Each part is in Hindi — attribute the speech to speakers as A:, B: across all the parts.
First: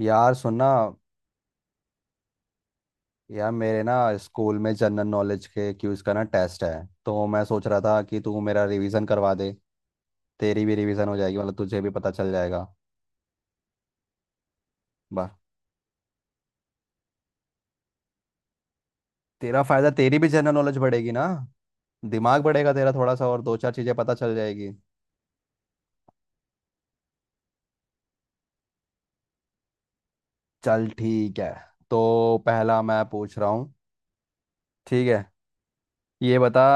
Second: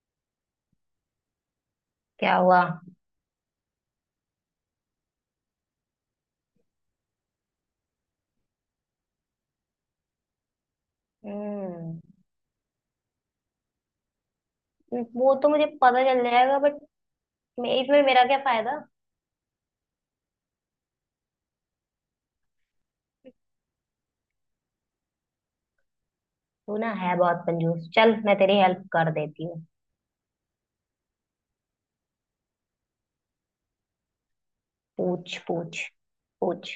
A: यार सुनना।
B: क्या हुआ।
A: यार मेरे ना स्कूल में जनरल नॉलेज के क्यूज का ना टेस्ट है, तो मैं सोच रहा था कि तू मेरा रिवीजन करवा दे। तेरी भी रिवीजन हो जाएगी, मतलब तुझे भी
B: हम्म।
A: पता चल जाएगा। बस।
B: वो तो मुझे पता चल जाएगा बट मैं इसमें, मेरा क्या फायदा।
A: तेरा फायदा, तेरी भी जनरल नॉलेज बढ़ेगी ना। दिमाग बढ़ेगा तेरा थोड़ा सा, और दो चार चीजें पता चल जाएगी।
B: तू ना है बहुत कंजूस। चल मैं तेरी हेल्प कर देती हूँ।
A: चल ठीक है, तो पहला मैं पूछ रहा हूँ। ठीक है,
B: पूछ पूछ
A: ये बता।
B: पूछ।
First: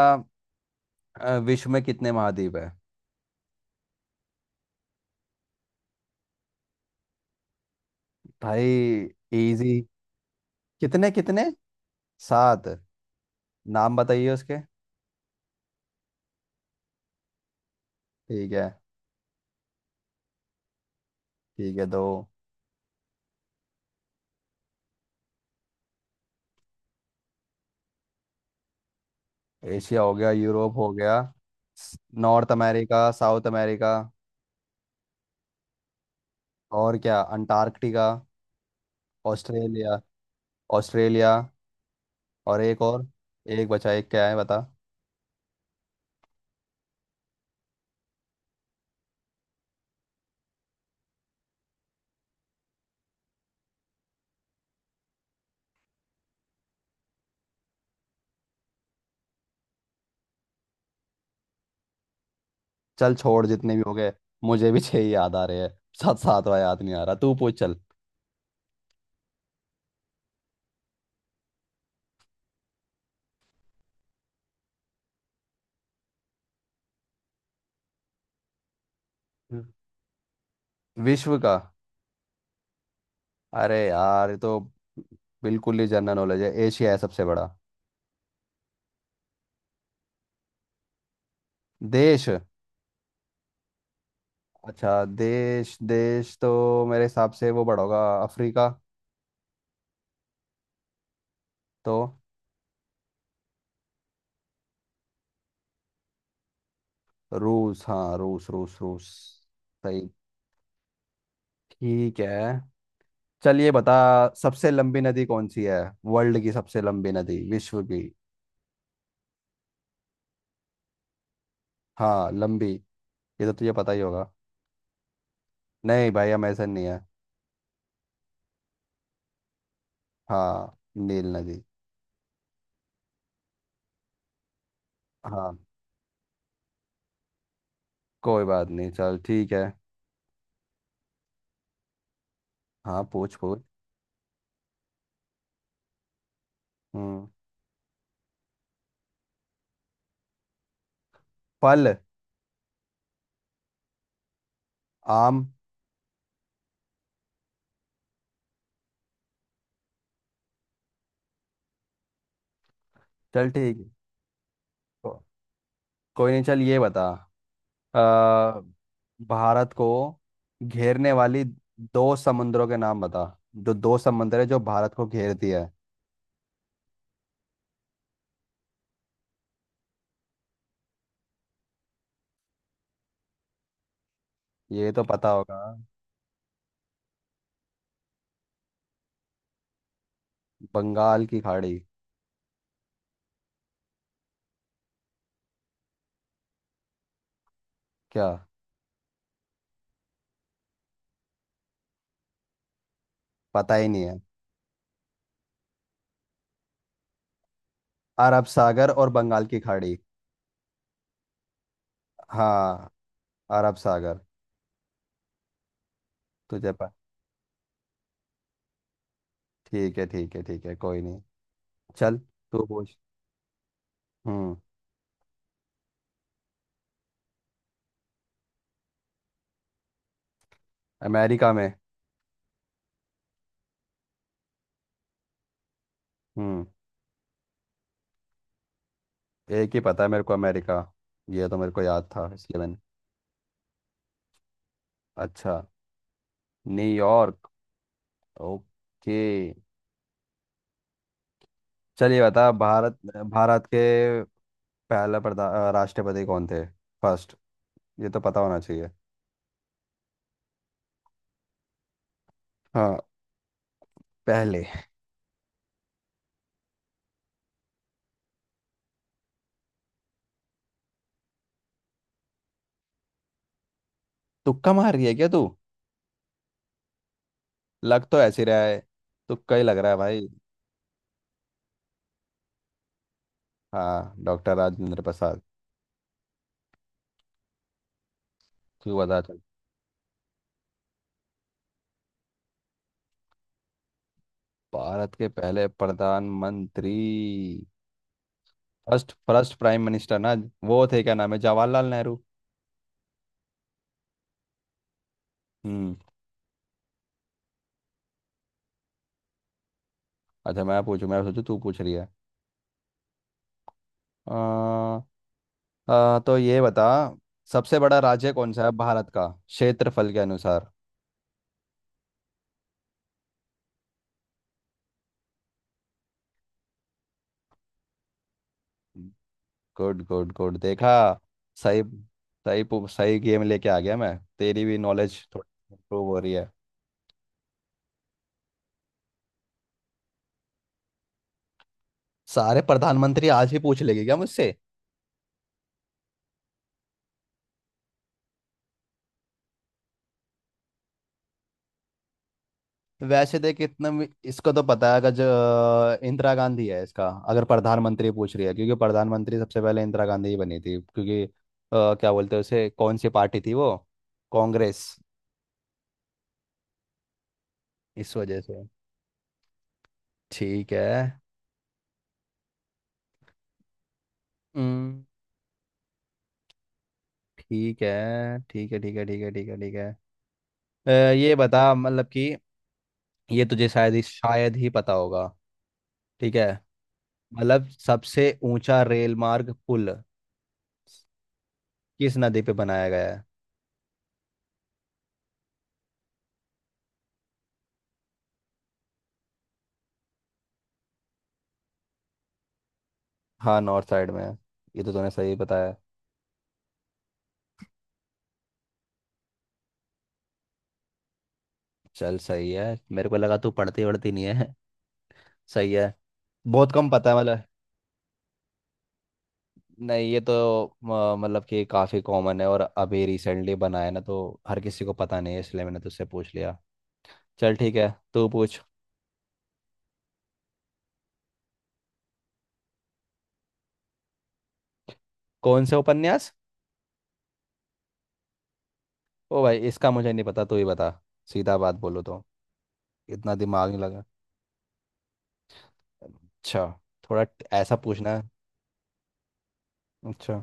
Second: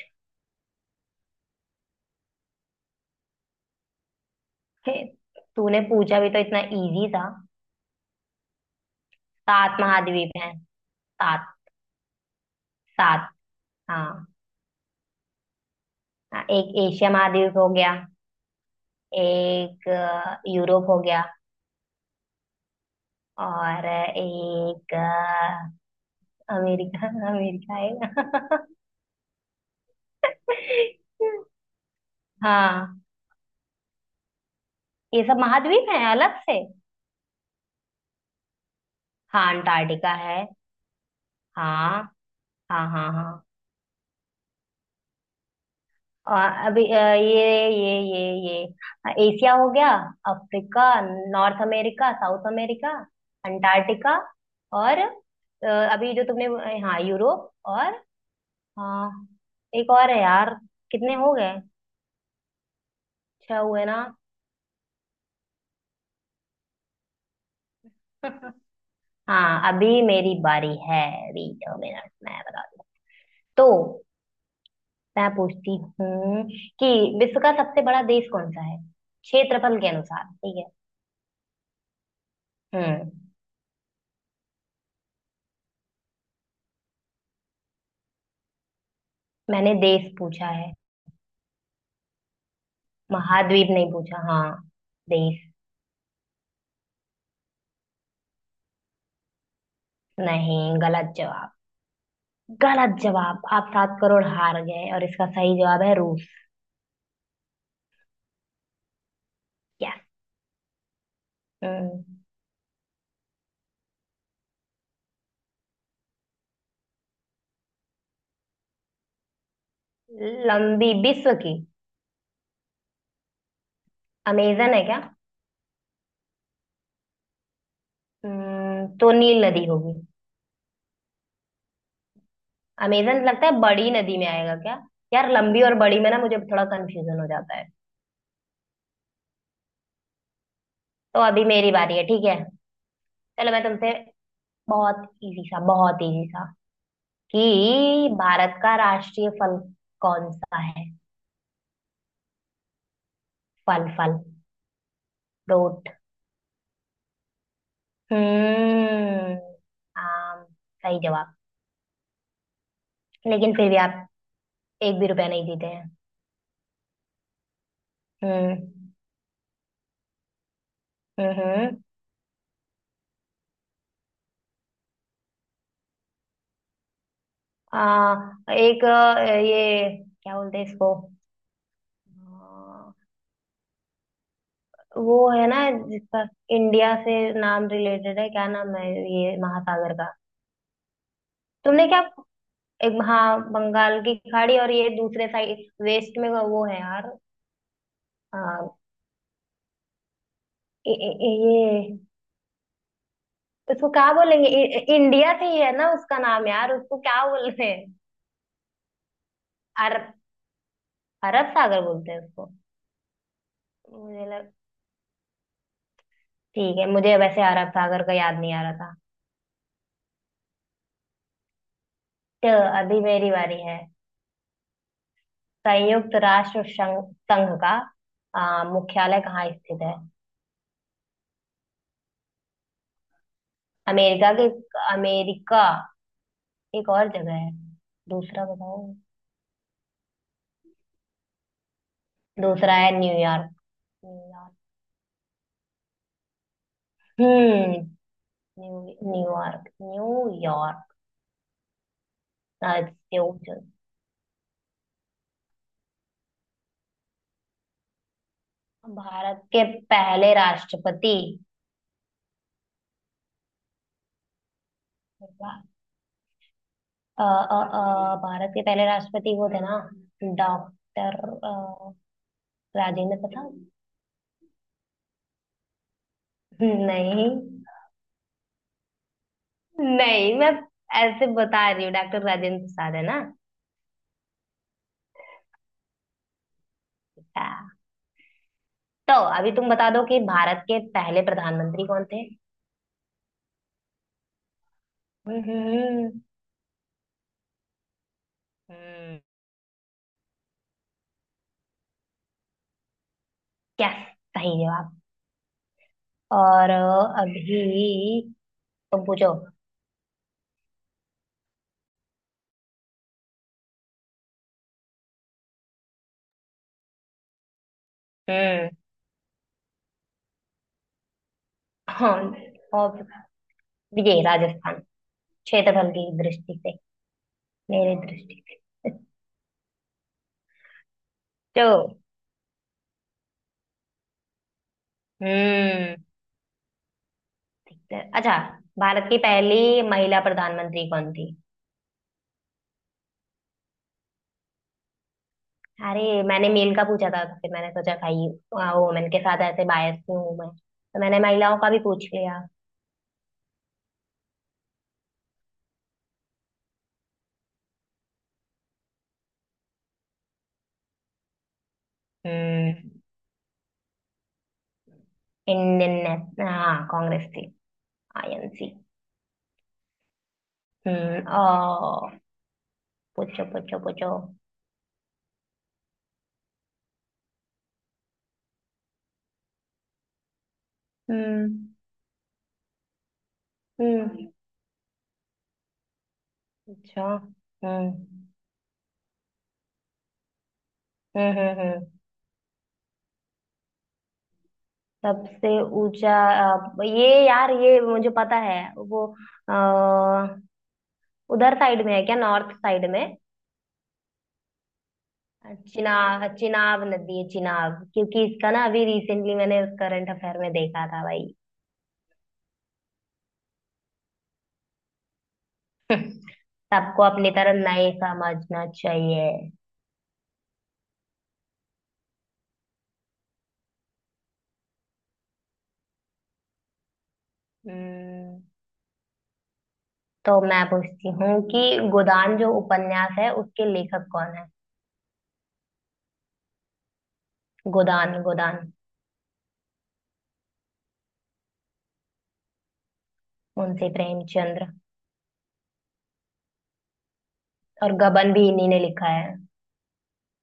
A: विश्व में कितने महाद्वीप है।
B: हे, तूने पूछा भी तो इतना इजी था।
A: भाई, इजी।
B: सात महाद्वीप हैं।
A: कितने कितने।
B: सात।
A: सात।
B: सात।
A: नाम
B: हाँ।
A: बताइए उसके।
B: हाँ, एक एशिया महाद्वीप हो गया।
A: ठीक है।
B: एक यूरोप हो गया।
A: ठीक है तो
B: और एक अमेरिका अमेरिका है।
A: एशिया हो गया, यूरोप हो गया, नॉर्थ
B: हाँ,
A: अमेरिका, साउथ अमेरिका,
B: ये सब महाद्वीप हैं अलग से।
A: और क्या अंटार्कटिका,
B: हाँ,
A: ऑस्ट्रेलिया।
B: अंटार्कटिका है।
A: ऑस्ट्रेलिया।
B: हाँ
A: और एक
B: हाँ
A: और।
B: हाँ। हाँ।
A: एक बचा, एक क्या है बता।
B: और अभी ये एशिया हो गया। Africa. North America, south America, Antarctica. और अभी जो तुमने हाँ यूरोप। और हाँ, एक और है यार। कितने हो गए।
A: चल छोड़,
B: छह
A: जितने भी
B: हुए
A: हो
B: ना।
A: गए। मुझे भी छह ही याद आ रहे हैं। साथ सातवां याद नहीं आ रहा, तू पूछ चल।
B: हाँ अभी मेरी बारी है। अभी 2 मिनट मैं बता दूँ। तो मैं पूछती हूँ कि विश्व का सबसे बड़ा देश कौन सा है,
A: हम्म।
B: क्षेत्रफल के अनुसार। ठीक है।
A: विश्व का।
B: हम्म।
A: अरे यार, ये तो बिल्कुल ही जनरल नॉलेज है, एशिया है सबसे बड़ा।
B: मैंने देश पूछा है,
A: देश?
B: महाद्वीप नहीं पूछा। हाँ,
A: अच्छा,
B: देश।
A: देश देश तो मेरे हिसाब से वो बड़ा होगा, अफ्रीका।
B: नहीं, गलत जवाब।
A: तो?
B: गलत जवाब। आप 7 करोड़ हार गए और इसका सही जवाब है रूस।
A: रूस, हाँ रूस रूस रूस।
B: क्या।
A: सही।
B: हम्म,
A: ठीक है, चलिए बता। सबसे लंबी नदी कौन सी है? वर्ल्ड की सबसे लंबी नदी, विश्व की।
B: लंबी विश्व की।
A: हाँ लंबी। ये तो तुझे पता ही होगा।
B: अमेजन है क्या।
A: नहीं भाई, अमेजन नहीं है।
B: तो नील नदी होगी।
A: हाँ, नील नदी।
B: अमेजन लगता है बड़ी नदी में आएगा क्या। यार
A: हाँ,
B: लंबी और बड़ी में ना मुझे थोड़ा कंफ्यूजन हो जाता है।
A: कोई बात नहीं, चल ठीक है।
B: तो अभी मेरी बारी है। ठीक है।
A: हाँ पूछ
B: चलो
A: पूछ।
B: मैं तुमसे बहुत इजी सा, बहुत इजी सा,
A: हम्म।
B: कि भारत का राष्ट्रीय फल कौन सा है।
A: फल।
B: फल फल।
A: आम।
B: फ्रूट। हम्म। आम। सही जवाब।
A: चल
B: लेकिन फिर
A: ठीक
B: भी
A: है।
B: आप एक भी
A: को-
B: रुपया नहीं जीते हैं।
A: कोई नहीं, चल ये बता। आ,
B: हम्म।
A: भारत को घेरने वाली
B: हम्म।
A: दो समुद्रों के नाम बता। जो दो समुद्र है जो भारत को घेरती है।
B: आ, एक ये क्या बोलते हैं इसको। अ,
A: ये तो
B: वो
A: पता
B: है
A: होगा।
B: ना, जिसका इंडिया से नाम रिलेटेड है। क्या नाम है ये महासागर का।
A: बंगाल की खाड़ी।
B: तुमने क्या। एक हाँ, बंगाल की खाड़ी। और ये दूसरे साइड वेस्ट में वो है यार।
A: क्या?
B: अ, ए, ए, ए- ये
A: पता ही
B: उसको
A: नहीं
B: क्या
A: है?
B: बोलेंगे। इंडिया से ही है ना उसका नाम यार। उसको क्या बोलते हैं।
A: अरब सागर और बंगाल की खाड़ी।
B: अरब। अरब सागर बोलते हैं उसको।
A: हाँ, अरब सागर।
B: मुझे लग,
A: तुझे
B: ठीक है,
A: पता?
B: मुझे वैसे अरब सागर का याद नहीं आ रहा था।
A: ठीक है ठीक है ठीक है, कोई नहीं। चल
B: तो
A: तू पूछ।
B: अभी मेरी बारी है।
A: हम्म।
B: संयुक्त राष्ट्र संघ, संघ का मुख्यालय कहाँ स्थित है।
A: अमेरिका में।
B: अमेरिका के, अमेरिका।
A: हम्म।
B: एक और जगह है, दूसरा बताओ।
A: एक ही पता है मेरे को, अमेरिका। ये तो मेरे को याद था इसलिए
B: दूसरा
A: मैंने।
B: है न्यूयॉर्क। न्यूयॉर्क।
A: अच्छा, न्यूयॉर्क।
B: हम्म। New
A: okay.
B: न्यूयॉर्क।
A: चलिए बता, भारत भारत
B: न्यूयॉर्क।
A: के पहला राष्ट्रपति कौन थे? फर्स्ट। ये तो पता होना चाहिए।
B: भारत के पहले राष्ट्रपति।
A: हाँ पहले।
B: अ, भारत के पहले राष्ट्रपति वो थे ना, डॉक्टर राजेंद्र प्रसाद।
A: तुक्का मार रही है क्या तू?
B: नहीं।
A: लग तो ऐसे रहा है, तुक्का ही लग रहा है भाई।
B: नहीं मैं ऐसे बता रही हूँ, डॉक्टर राजेंद्र प्रसाद है ना।
A: हाँ, डॉक्टर राजेंद्र प्रसाद।
B: अच्छा।
A: तू
B: तो
A: बता चल।
B: अभी तुम बता दो कि भारत के पहले प्रधानमंत्री कौन थे।
A: भारत के पहले
B: हम्म।
A: प्रधानमंत्री। फर्स्ट
B: हम्म।
A: फर्स्ट प्राइम मिनिस्टर ना, वो थे क्या नाम है, जवाहरलाल नेहरू।
B: क्या, सही जवाब।
A: हम्म।
B: और अभी तुम पूछो।
A: अच्छा, मैं पूछू, मैं सोचू तू पूछ रही है। आ, आ, तो ये बता, सबसे बड़ा राज्य कौन सा
B: हम्म।
A: है भारत का क्षेत्रफल के अनुसार?
B: हाँ। और ये राजस्थान, क्षेत्रफल की दृष्टि से, मेरी दृष्टि से।
A: गुड गुड गुड, देखा।
B: तो,
A: सही। सही गेम लेके आ गया, मैं तेरी भी नॉलेज थोड़ी
B: हम्म,
A: इम्प्रूव हो रही है।
B: ठीक है। अच्छा, भारत की पहली महिला प्रधानमंत्री कौन थी।
A: सारे प्रधानमंत्री आज भी पूछ लेगी क्या मुझसे?
B: अरे मैंने मेल का पूछा था तो फिर मैंने सोचा भाई, वुमेन के साथ ऐसे बायस क्यों हूं मैं, तो मैंने महिलाओं का भी पूछ लिया।
A: वैसे देख, इसको तो पता है अगर, जो इंदिरा गांधी है, इसका अगर प्रधानमंत्री पूछ रही है, क्योंकि प्रधानमंत्री सबसे पहले इंदिरा गांधी ही बनी थी, क्योंकि क्या बोलते हैं उसे,
B: हम्म।
A: कौन सी पार्टी थी वो, कांग्रेस,
B: इंडियन नेशनल, हाँ कांग्रेस थी।
A: इस वजह से।
B: आईएनसी।
A: ठीक है।
B: ओ, पूछो पूछो पूछो।
A: हम्म। ठीक है ठीक है ठीक है ठीक है ठीक है ठीक है। अ, ये
B: हम्म।
A: बता मतलब कि, ये तुझे
B: हम्म।
A: शायद ही पता होगा। ठीक है।
B: अच्छा।
A: मतलब
B: हम्म।
A: सबसे ऊंचा रेल मार्ग पुल
B: हम्म। हम्म।
A: किस नदी पे बनाया गया है?
B: सबसे ऊंचा ये यार ये मुझे पता है वो। अ, उधर साइड में है क्या, नॉर्थ साइड में।
A: हाँ, नॉर्थ साइड में है। ये तो तूने सही बताया।
B: चिनाब चिनाब नदी है, चिनाब, क्योंकि इसका ना अभी रिसेंटली मैंने करंट अफेयर में देखा था भाई।
A: चल सही है, मेरे को लगा तू पढ़ती वढ़ती नहीं है। सही है। बहुत कम
B: सबको
A: पता है
B: अपनी
A: मतलब।
B: तरह नहीं समझना चाहिए।
A: नहीं, ये तो मतलब कि काफ़ी कॉमन है, और अभी रिसेंटली बनाया है ना, तो हर किसी को पता नहीं है, इसलिए मैंने तुझसे पूछ लिया। चल ठीक है, तू
B: हम्म,
A: पूछ।
B: तो मैं पूछती हूँ कि गोदान जो उपन्यास है उसके लेखक कौन है।
A: कौन से उपन्यास?
B: गोदान गोदान।
A: ओ भाई, इसका मुझे नहीं पता, तू ही बता। सीधा बात बोलो तो, इतना दिमाग नहीं
B: मुंशी
A: लगा।
B: प्रेमचंद्र।
A: अच्छा। ऐसा
B: और
A: पूछना है।
B: गबन भी इन्हीं ने लिखा है।
A: अच्छा।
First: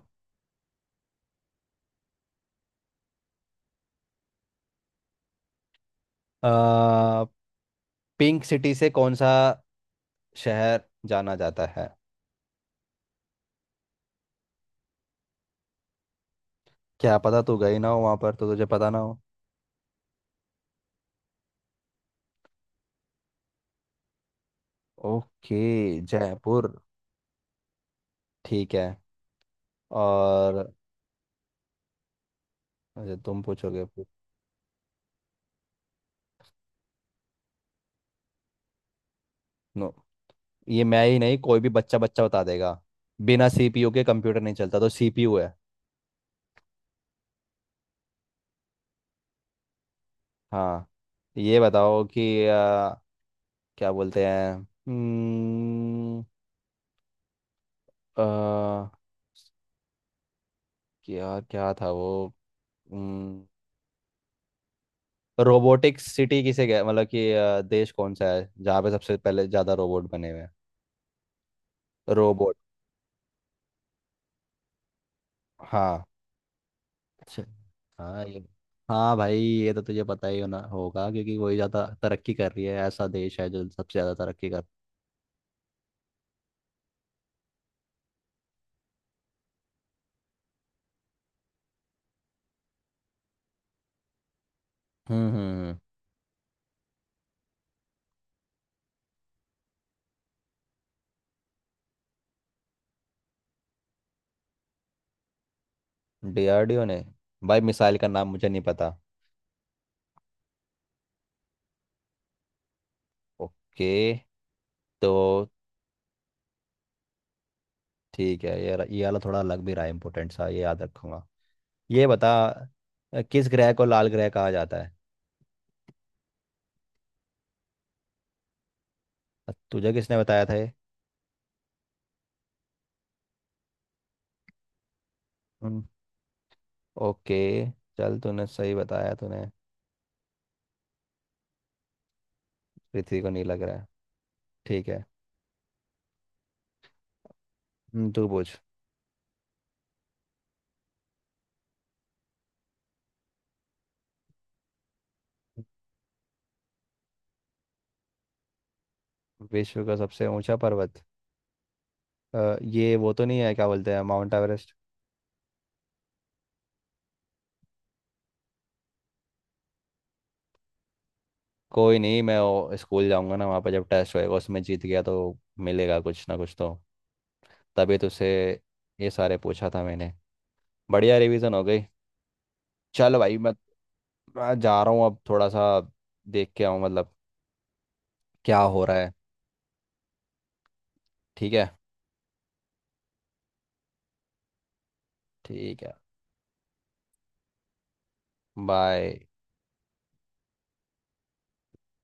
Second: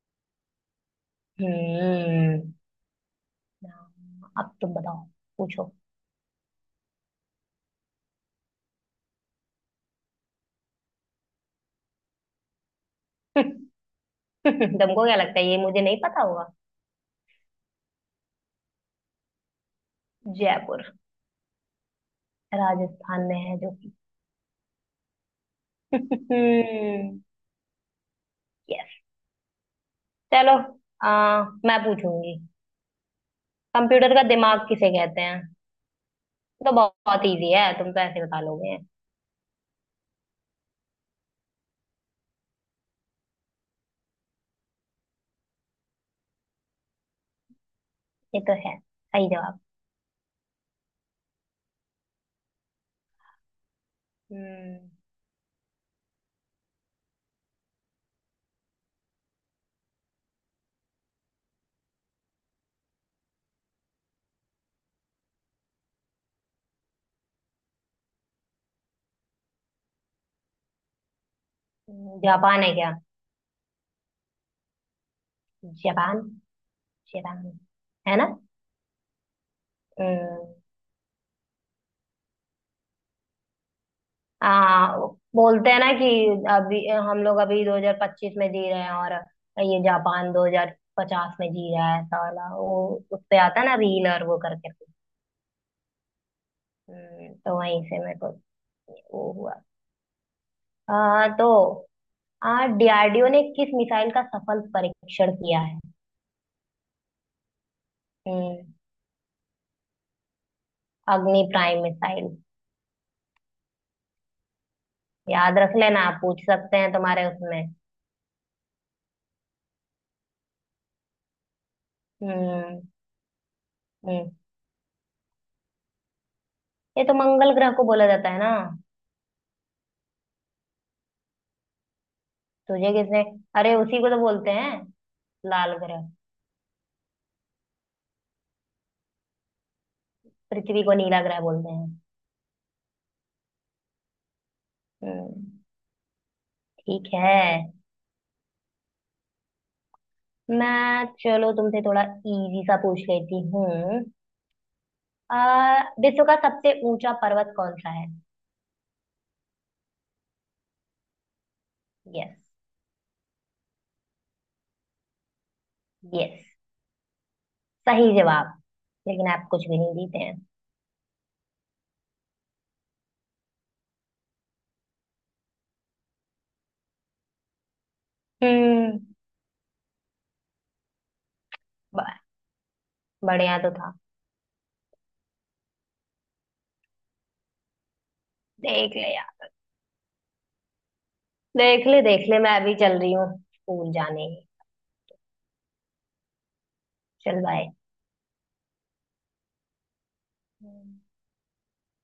B: हम्म। हाँ, अब तुम बताओ, पूछो।
A: आ, पिंक सिटी से कौन सा शहर जाना जाता है?
B: तुमको क्या लगता है ये मुझे नहीं पता होगा।
A: क्या पता, तू गई ना हो वहां पर तो तुझे पता ना हो।
B: जयपुर, राजस्थान में है जो कि
A: ओके, जयपुर। ठीक है।
B: यस। चलो
A: और?
B: मैं पूछूंगी।
A: अच्छा, तुम पूछोगे फिर।
B: कंप्यूटर का दिमाग किसे कहते हैं। ये तो बहुत इजी है, तुम तो ऐसे बता लोगे।
A: नो, ये मैं ही नहीं, कोई भी बच्चा बच्चा बता देगा। बिना सीपीयू के कंप्यूटर नहीं चलता, तो सीपीयू है।
B: ये तो है सही जवाब।
A: हाँ, ये बताओ कि क्या बोलते हैं,
B: हम्म,
A: अ, क्या क्या था वो। हम्म, रोबोटिक सिटी किसे गया, मतलब कि देश कौन सा है जहाँ पे सबसे पहले ज़्यादा रोबोट बने हुए हैं, रोबोट।
B: जापान है क्या।
A: हाँ।
B: जापान।
A: अच्छा,
B: जापान। है
A: हाँ
B: ना।
A: ये। हाँ भाई, ये तो तुझे पता ही
B: हम्म,
A: होना होगा, क्योंकि वही ज़्यादा तरक्की कर रही है, ऐसा देश है जो सबसे ज़्यादा तरक्की
B: आ,
A: कर।
B: बोलते हैं ना कि अभी हम लोग अभी 2025 में जी रहे हैं, और ये जापान 2050 में जी रहा है साला वो। उस पे आता है ना रीलर वो करके।
A: हम्म।
B: तो वहीं से मेरे को वो हुआ। आ, तो आ डीआरडीओ ने किस मिसाइल का सफल परीक्षण किया है।
A: डीआरडीओ ने? भाई, मिसाइल का नाम मुझे नहीं
B: हम्म,
A: पता।
B: Agni prime missile.
A: ओके, तो
B: याद रख लेना आप पूछ सकते हैं तुम्हारे उसमें।
A: ठीक है। ये वाला थोड़ा अलग भी रहा है, इम्पोर्टेंट सा, ये याद रखूंगा। ये बता,
B: हम्म।
A: किस ग्रह को लाल ग्रह
B: हम्म।
A: कहा जाता है?
B: ये तो मंगल ग्रह को बोला जाता है ना।
A: तुझे किसने बताया था ये?
B: तुझे किसने। अरे उसी को तो बोलते हैं लाल
A: हम्म,
B: ग्रह।
A: ओके। चल तूने सही बताया, तूने।
B: पृथ्वी को नीला ग्रह बोलते हैं।
A: पृथ्वी को नीला ग्रह। ठीक है।
B: हम्म, ठीक है।
A: तू पूछ।
B: मैं चलो तुमसे थोड़ा इजी सा पूछ लेती हूँ। विश्व का सबसे ऊंचा पर्वत कौन सा है।
A: विश्व का सबसे ऊंचा पर्वत।
B: यस।
A: ये, वो तो नहीं है क्या बोलते हैं, माउंट एवरेस्ट।
B: यस, सही जवाब, लेकिन आप कुछ भी नहीं जीते हैं।
A: कोई नहीं, मैं वो स्कूल जाऊंगा ना, वहाँ पर जब टेस्ट होएगा, उसमें जीत गया तो मिलेगा कुछ ना कुछ तो। तभी तुझसे
B: हम्म।
A: ये सारे पूछा था मैंने। बढ़िया रिवीजन हो गई।
B: ब-
A: चल भाई,
B: बढ़िया तो था।
A: मैं जा रहा हूँ अब, थोड़ा सा देख के आऊँ, मतलब क्या हो
B: देख
A: रहा है।
B: ले यार।
A: ठीक है।
B: देख ले देख ले, मैं अभी चल रही हूँ स्कूल जाने।
A: ठीक है,
B: चल बाय।
A: बाय।
B: हम्म।